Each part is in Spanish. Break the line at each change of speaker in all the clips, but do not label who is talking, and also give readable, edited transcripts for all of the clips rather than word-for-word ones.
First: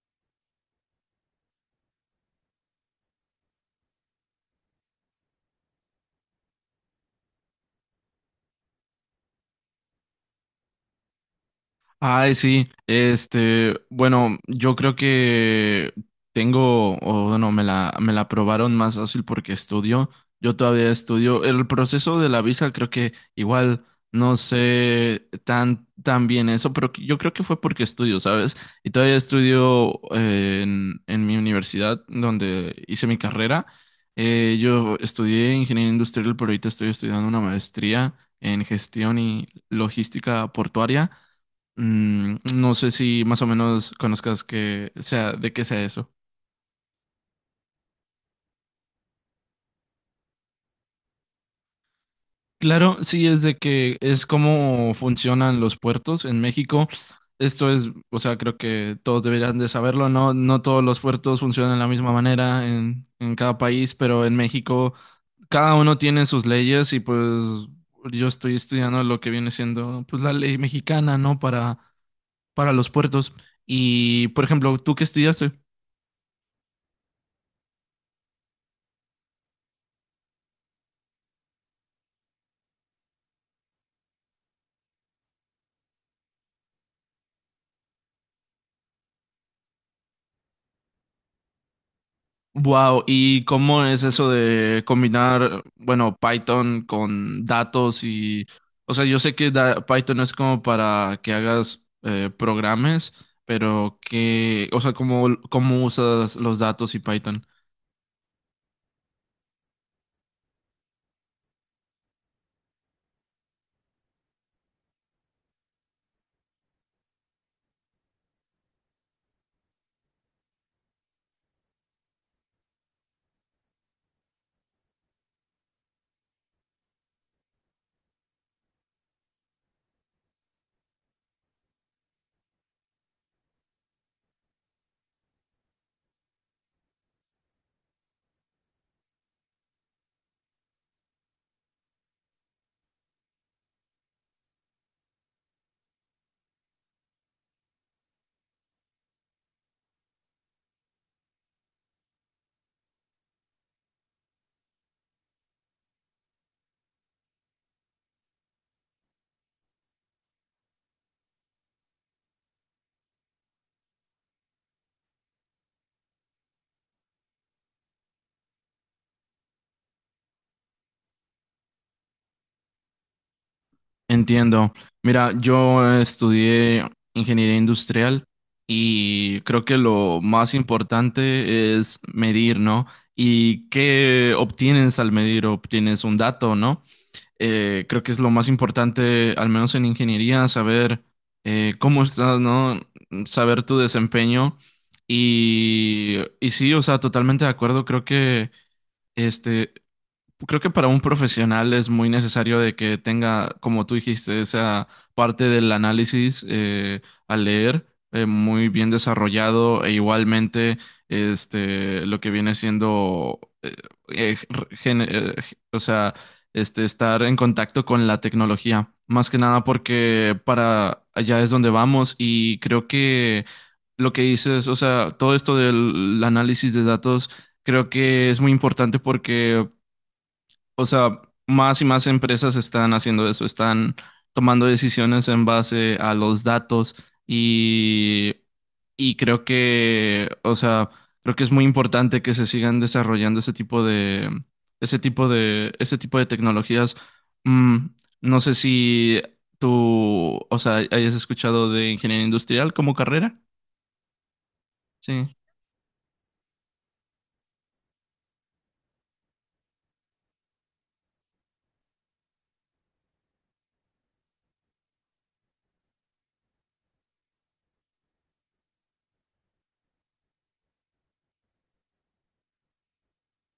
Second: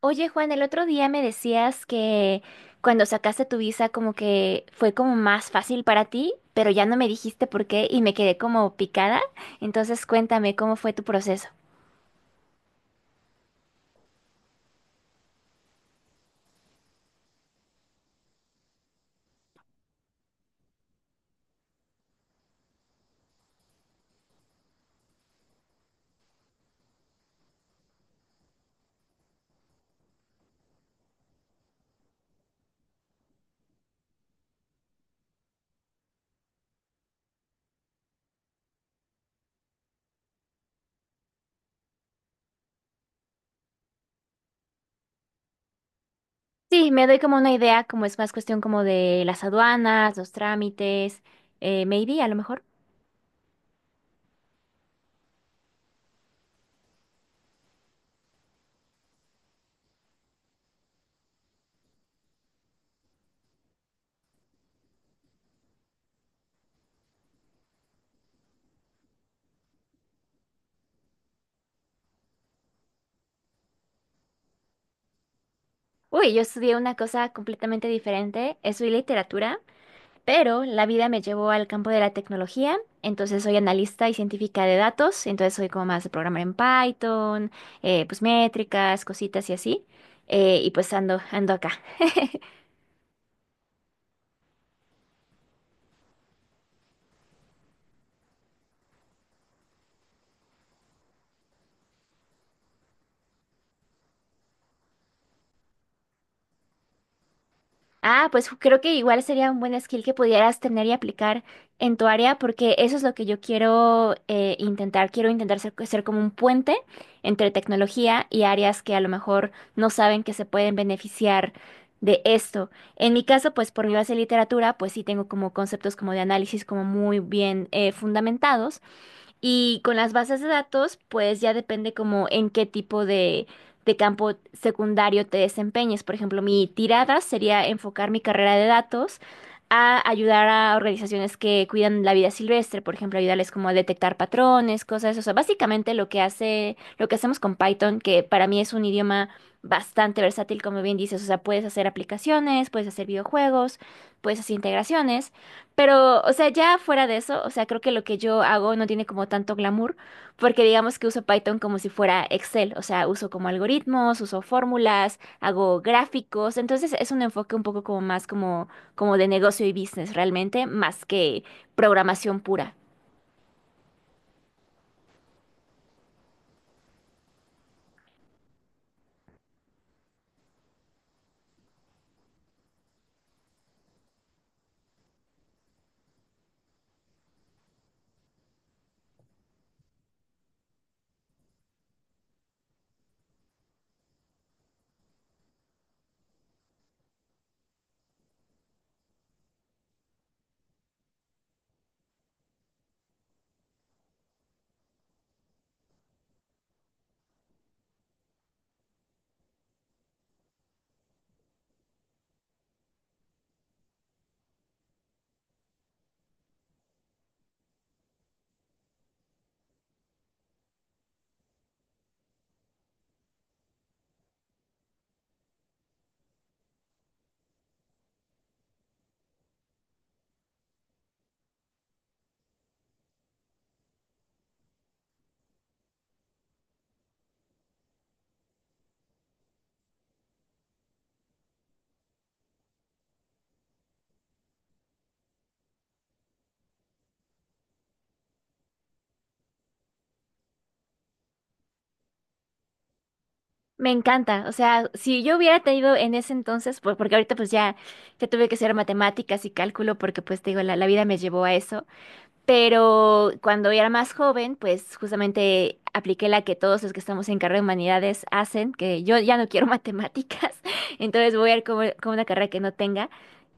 Oye, Juan, el otro día me decías que cuando sacaste tu visa como que fue como más fácil para ti, pero ya no me dijiste por qué y me quedé como picada. Entonces cuéntame cómo fue tu proceso.
Ay, sí, bueno, yo creo que me la aprobaron más fácil porque estudio, yo todavía estudio. El proceso de la visa creo que igual no sé tan bien eso, pero yo creo que fue porque estudio, ¿sabes? Y todavía estudio en mi universidad donde hice mi carrera. Yo estudié ingeniería industrial, pero ahorita estoy estudiando una maestría en gestión y logística portuaria. Mm, no sé si más o menos conozcas que sea de qué sea eso.
Sí, me doy como una idea, como es más cuestión como de las aduanas, los trámites, maybe a lo mejor.
Claro, sí es de que es cómo funcionan los puertos en México. Esto es, o sea, creo que todos deberían de saberlo, ¿no? No todos los puertos funcionan de la misma manera en cada país, pero en México cada uno tiene sus leyes y pues yo estoy estudiando lo que viene siendo pues la ley mexicana, ¿no? Para los puertos. Y, por ejemplo, ¿tú qué estudiaste?
Uy, yo estudié una cosa completamente diferente, estudié literatura. Pero la vida me llevó al campo de la tecnología, entonces soy analista y científica de datos, entonces soy como más de programar en Python, pues métricas, cositas y así, y pues ando acá.
Wow, ¿y cómo es eso de combinar, bueno, Python con datos y, o sea, yo sé que Python es como para que hagas programas, pero que, o sea, cómo usas los datos y Python?
Ah, pues creo que igual sería un buen skill que pudieras tener y aplicar en tu área, porque eso es lo que yo quiero intentar. Quiero intentar ser como un puente entre tecnología y áreas que a lo mejor no saben que se pueden beneficiar de esto. En mi caso, pues por mi base de literatura, pues sí tengo como conceptos como de análisis como muy bien fundamentados, y con las bases de datos, pues ya depende como en qué tipo de campo secundario te desempeñes. Por ejemplo, mi tirada sería enfocar mi carrera de datos a ayudar a organizaciones que cuidan la vida silvestre, por ejemplo, ayudarles como a detectar patrones, cosas, o sea, básicamente lo que hace, lo que hacemos con Python, que para mí es un idioma bastante versátil, como bien dices, o sea, puedes hacer aplicaciones, puedes hacer videojuegos, puedes hacer integraciones. Pero, o sea, ya fuera de eso, o sea, creo que lo que yo hago no tiene como tanto glamour, porque digamos que uso Python como si fuera Excel, o sea, uso como algoritmos, uso fórmulas, hago gráficos, entonces es un enfoque un poco como como de negocio y business realmente, más que programación pura.
Entiendo. Mira, yo estudié ingeniería industrial y creo que lo más importante es medir, ¿no? ¿Y qué obtienes al medir? Obtienes un dato, ¿no? Creo que es lo más importante, al menos en ingeniería, saber cómo estás, ¿no? Saber tu desempeño. Y sí, o sea, totalmente de acuerdo. Este, Creo que para un profesional es muy necesario de que tenga, como tú dijiste, esa parte del análisis al leer muy bien desarrollado e igualmente lo que viene siendo, eh, gen- eh, o sea, estar en contacto con la tecnología. Más que nada porque para allá es donde vamos y creo que lo que dices, o sea, todo esto del análisis de datos creo que es muy importante porque, o sea, más y más empresas están haciendo eso, están tomando decisiones en base a los datos y, y creo que, o sea, creo que es muy importante que se sigan desarrollando ese tipo de, ese tipo de tecnologías. Mm, no sé si tú, o sea, hayas escuchado de ingeniería industrial como carrera.
Me encanta, o sea, si
Sí.
yo hubiera tenido en ese entonces, pues porque ahorita pues ya, ya tuve que hacer matemáticas y cálculo porque pues te digo, la vida me llevó a eso. Pero cuando era más joven, pues justamente apliqué la que todos los que estamos en carrera de humanidades hacen, que yo ya no quiero matemáticas, entonces voy a ir como una carrera que no tenga.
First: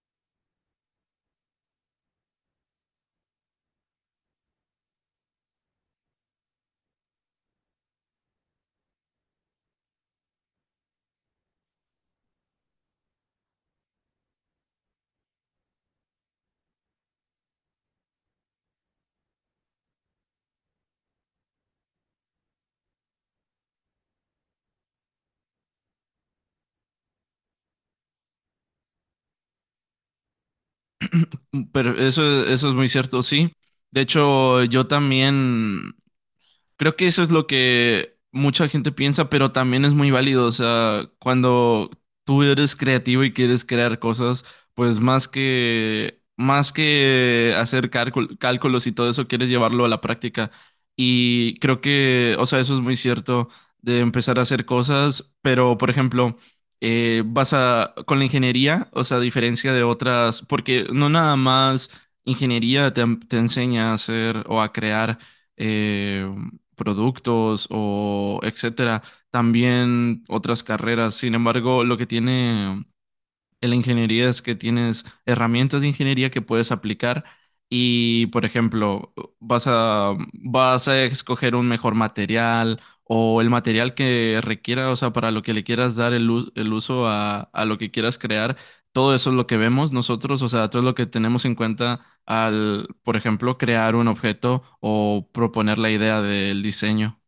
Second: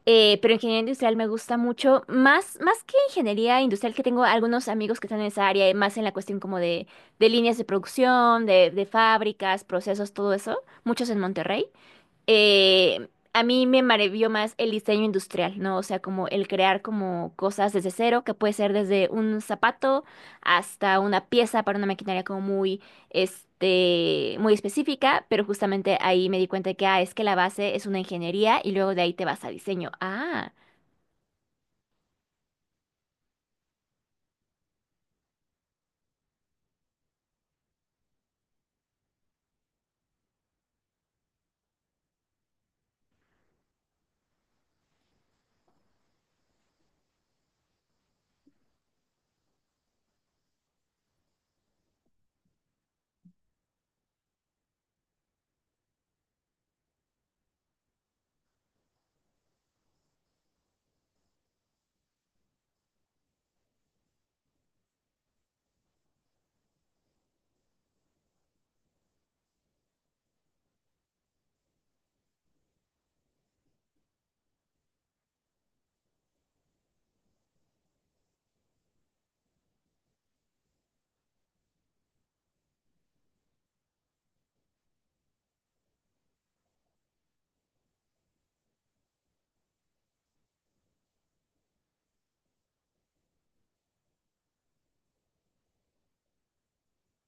Pero ingeniería industrial me gusta mucho, más que ingeniería industrial, que tengo algunos amigos que están en esa área, y más en la cuestión como de líneas de producción, de fábricas, procesos, todo eso, muchos en Monterrey. eh, a mí me maravilló más el diseño industrial, ¿no? O sea, como el crear como cosas desde cero, que puede ser desde un zapato hasta una pieza para una maquinaria como muy, muy específica, pero justamente ahí me di cuenta de que, ah, es que la base es una ingeniería y luego de ahí te vas a diseño. Ah.
Mm, pero eso es muy cierto, sí. De hecho, yo también, creo que eso es lo que mucha gente piensa, pero también es muy válido. O sea, cuando tú eres creativo y quieres crear cosas, pues más que hacer cálculos y todo eso, quieres llevarlo a la práctica. Y creo que, o sea, eso es muy cierto de empezar a hacer cosas, pero por ejemplo, vas a, con la ingeniería, o sea, a diferencia de otras, porque no nada más ingeniería te enseña a hacer o a crear eh, productos o etcétera, también otras carreras. Sin embargo, lo que tiene en la ingeniería es que tienes herramientas de ingeniería que puedes aplicar y, por ejemplo, vas a escoger un mejor material o el material que requiera, o sea, para lo que le quieras dar el uso a lo que quieras crear. Todo eso es lo que vemos nosotros, o sea, todo es lo que tenemos en cuenta al, por ejemplo, crear un objeto o proponer la idea del diseño.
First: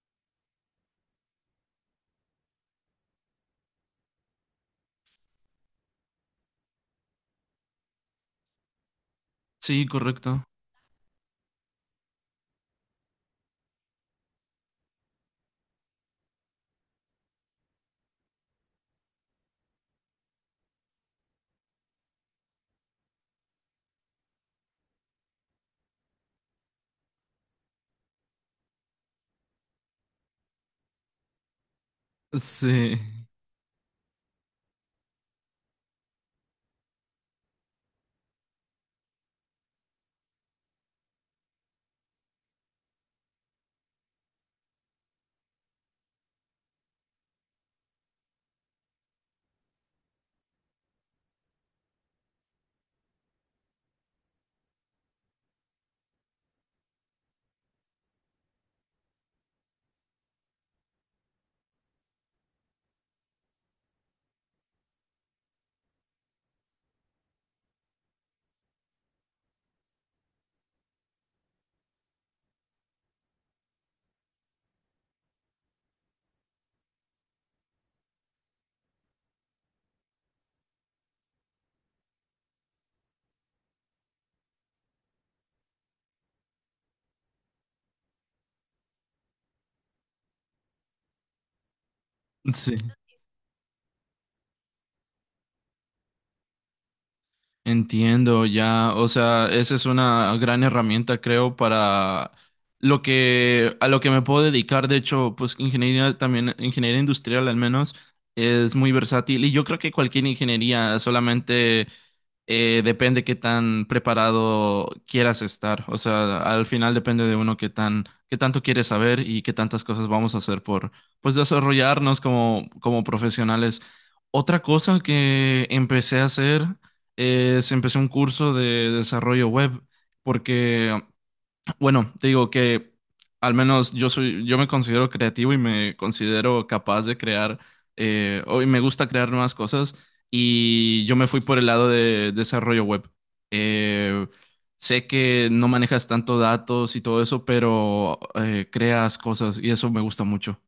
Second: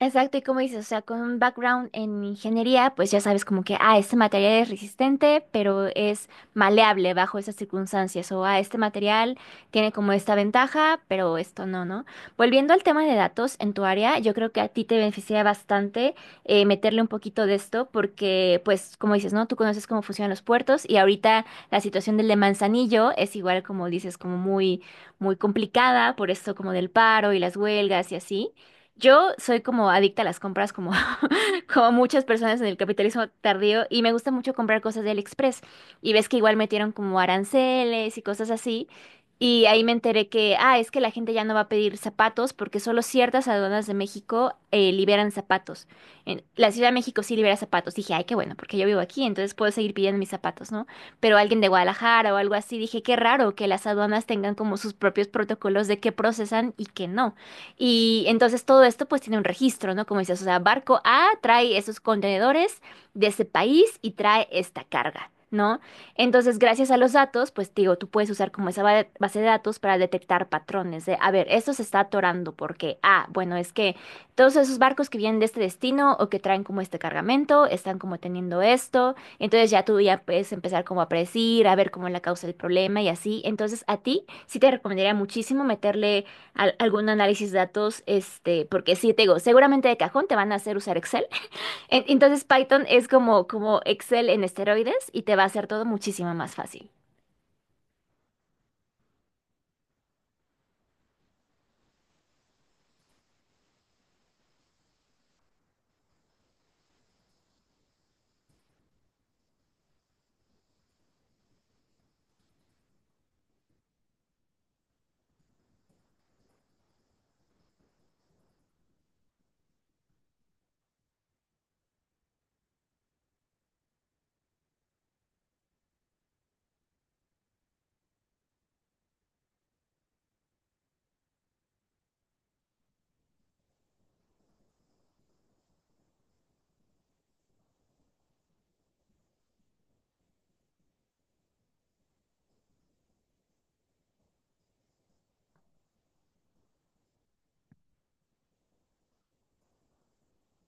Exacto, y como dices, o sea, con un background en ingeniería, pues ya sabes como que, ah, este material es resistente, pero es maleable bajo esas circunstancias, o ah, este material
Sí,
tiene como esta
correcto.
ventaja, pero esto no, ¿no? Volviendo al tema de datos en tu área, yo creo que a ti te beneficia bastante meterle un poquito de esto, porque pues como dices, ¿no? Tú conoces cómo funcionan los puertos y ahorita la situación del de Manzanillo es igual como dices, como muy, muy complicada por esto como del paro y las huelgas y así. Yo soy como adicta a las compras, como, como muchas personas en el
Sí,
capitalismo tardío, y me gusta mucho comprar cosas de AliExpress. Y ves que igual metieron como aranceles y cosas así. Y ahí me enteré que, ah, es que la gente ya no va a pedir zapatos porque solo ciertas aduanas de México liberan zapatos. La Ciudad de México sí libera zapatos. Dije, ay, qué bueno, porque yo vivo aquí, entonces puedo seguir pidiendo mis zapatos, ¿no? Pero alguien de Guadalajara o algo así, dije, qué raro que las aduanas tengan como sus propios protocolos de qué procesan y qué no. Y entonces todo esto pues tiene un registro, ¿no? Como dices, o sea, barco A trae esos contenedores de ese país y trae esta carga, ¿no? Entonces, gracias a los datos, pues digo, tú puedes usar como esa base de datos para detectar patrones de, a ver, esto se está atorando porque, ah, bueno, es que todos esos barcos que vienen de este destino o que traen como este cargamento, están como teniendo esto, entonces ya tú ya puedes empezar como a predecir, a ver cómo es la causa del problema y así. Entonces, a ti sí te recomendaría muchísimo meterle algún análisis de datos, este, porque sí, te digo, seguramente de cajón te van a hacer usar Excel. Entonces
sí.
Python es como Excel en esteroides y te va a hacer todo muchísimo más fácil.
Entiendo, ya, o sea, esa es una gran herramienta, creo, para lo que, a lo que me puedo dedicar. De hecho, pues ingeniería también, ingeniería industrial al menos, es muy versátil. Y yo creo que cualquier ingeniería solamente depende qué tan preparado quieras estar. O sea, al final depende de uno qué tan, qué tanto quieres saber y qué tantas cosas vamos a hacer por, pues, desarrollarnos como, como profesionales. Otra cosa que empecé a hacer es, empecé un curso de desarrollo web porque, bueno, te digo que al menos yo soy, yo me considero creativo y me considero capaz de crear, y me gusta crear nuevas cosas y yo me fui por el lado de desarrollo web. Eh, Sé que no manejas tanto datos y todo eso, pero creas cosas y eso me gusta mucho.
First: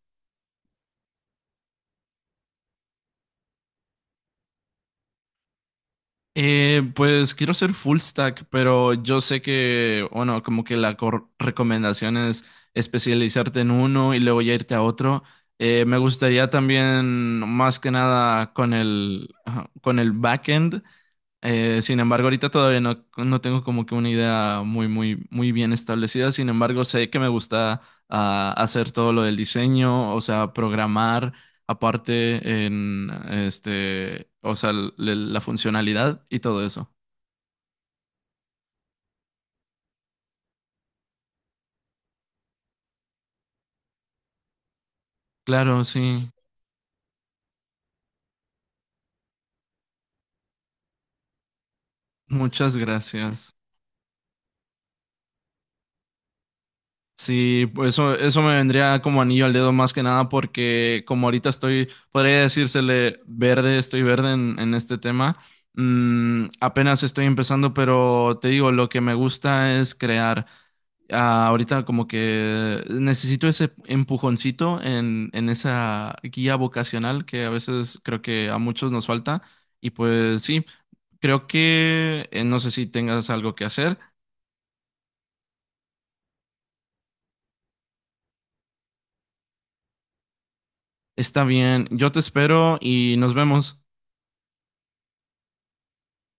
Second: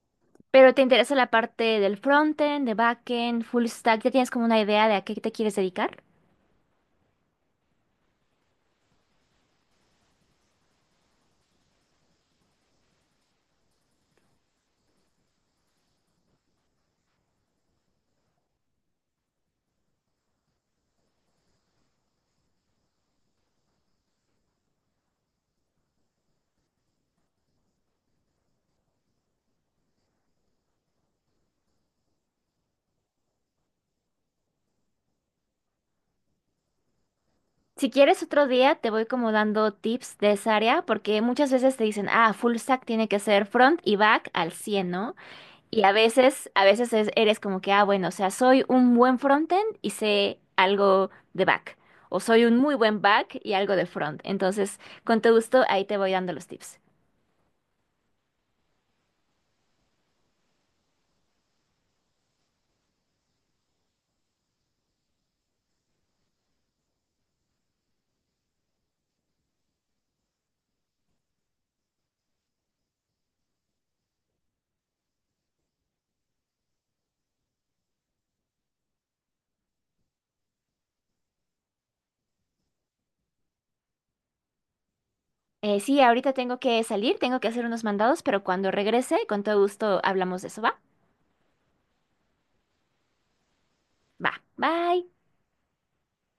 Pero te interesa la parte del frontend, de backend, full stack, ¿ya tienes como una idea de a qué te quieres dedicar?
Pues quiero ser full stack, pero yo sé que, bueno, como que la recomendación es especializarte en uno y luego ya irte a otro. Me gustaría también, más que nada, con el, ajá, con el backend. Sin embargo, ahorita todavía no tengo como que una idea muy, muy bien establecida. Sin embargo, sé que me gusta hacer todo lo del diseño, o sea, programar aparte en este, o sea, la funcionalidad y todo eso.
Si quieres otro día, te voy como dando tips de esa área, porque muchas veces te dicen, ah, full stack tiene que ser front y back al 100, ¿no?
Claro,
Y a
sí.
veces, eres como que, ah, bueno, o sea, soy un buen frontend y sé algo de back. O soy un muy
Muchas
buen back y
gracias.
algo de front. Entonces, con todo gusto, ahí te voy dando los tips.
Sí, pues eso me vendría como anillo al dedo más que nada porque como ahorita estoy, podría decírsele verde, estoy verde en este tema. Mm, apenas estoy empezando, pero te digo, lo que me gusta es crear. Ah, ahorita como que necesito ese empujoncito en esa guía vocacional que a veces creo que a muchos nos falta. Y pues sí, creo que no sé si tengas algo que hacer.
Sí, ahorita tengo que salir, tengo que hacer unos mandados, pero cuando regrese, con todo gusto hablamos de eso, ¿va?
Está bien, yo te espero y nos vemos.
Va, bye.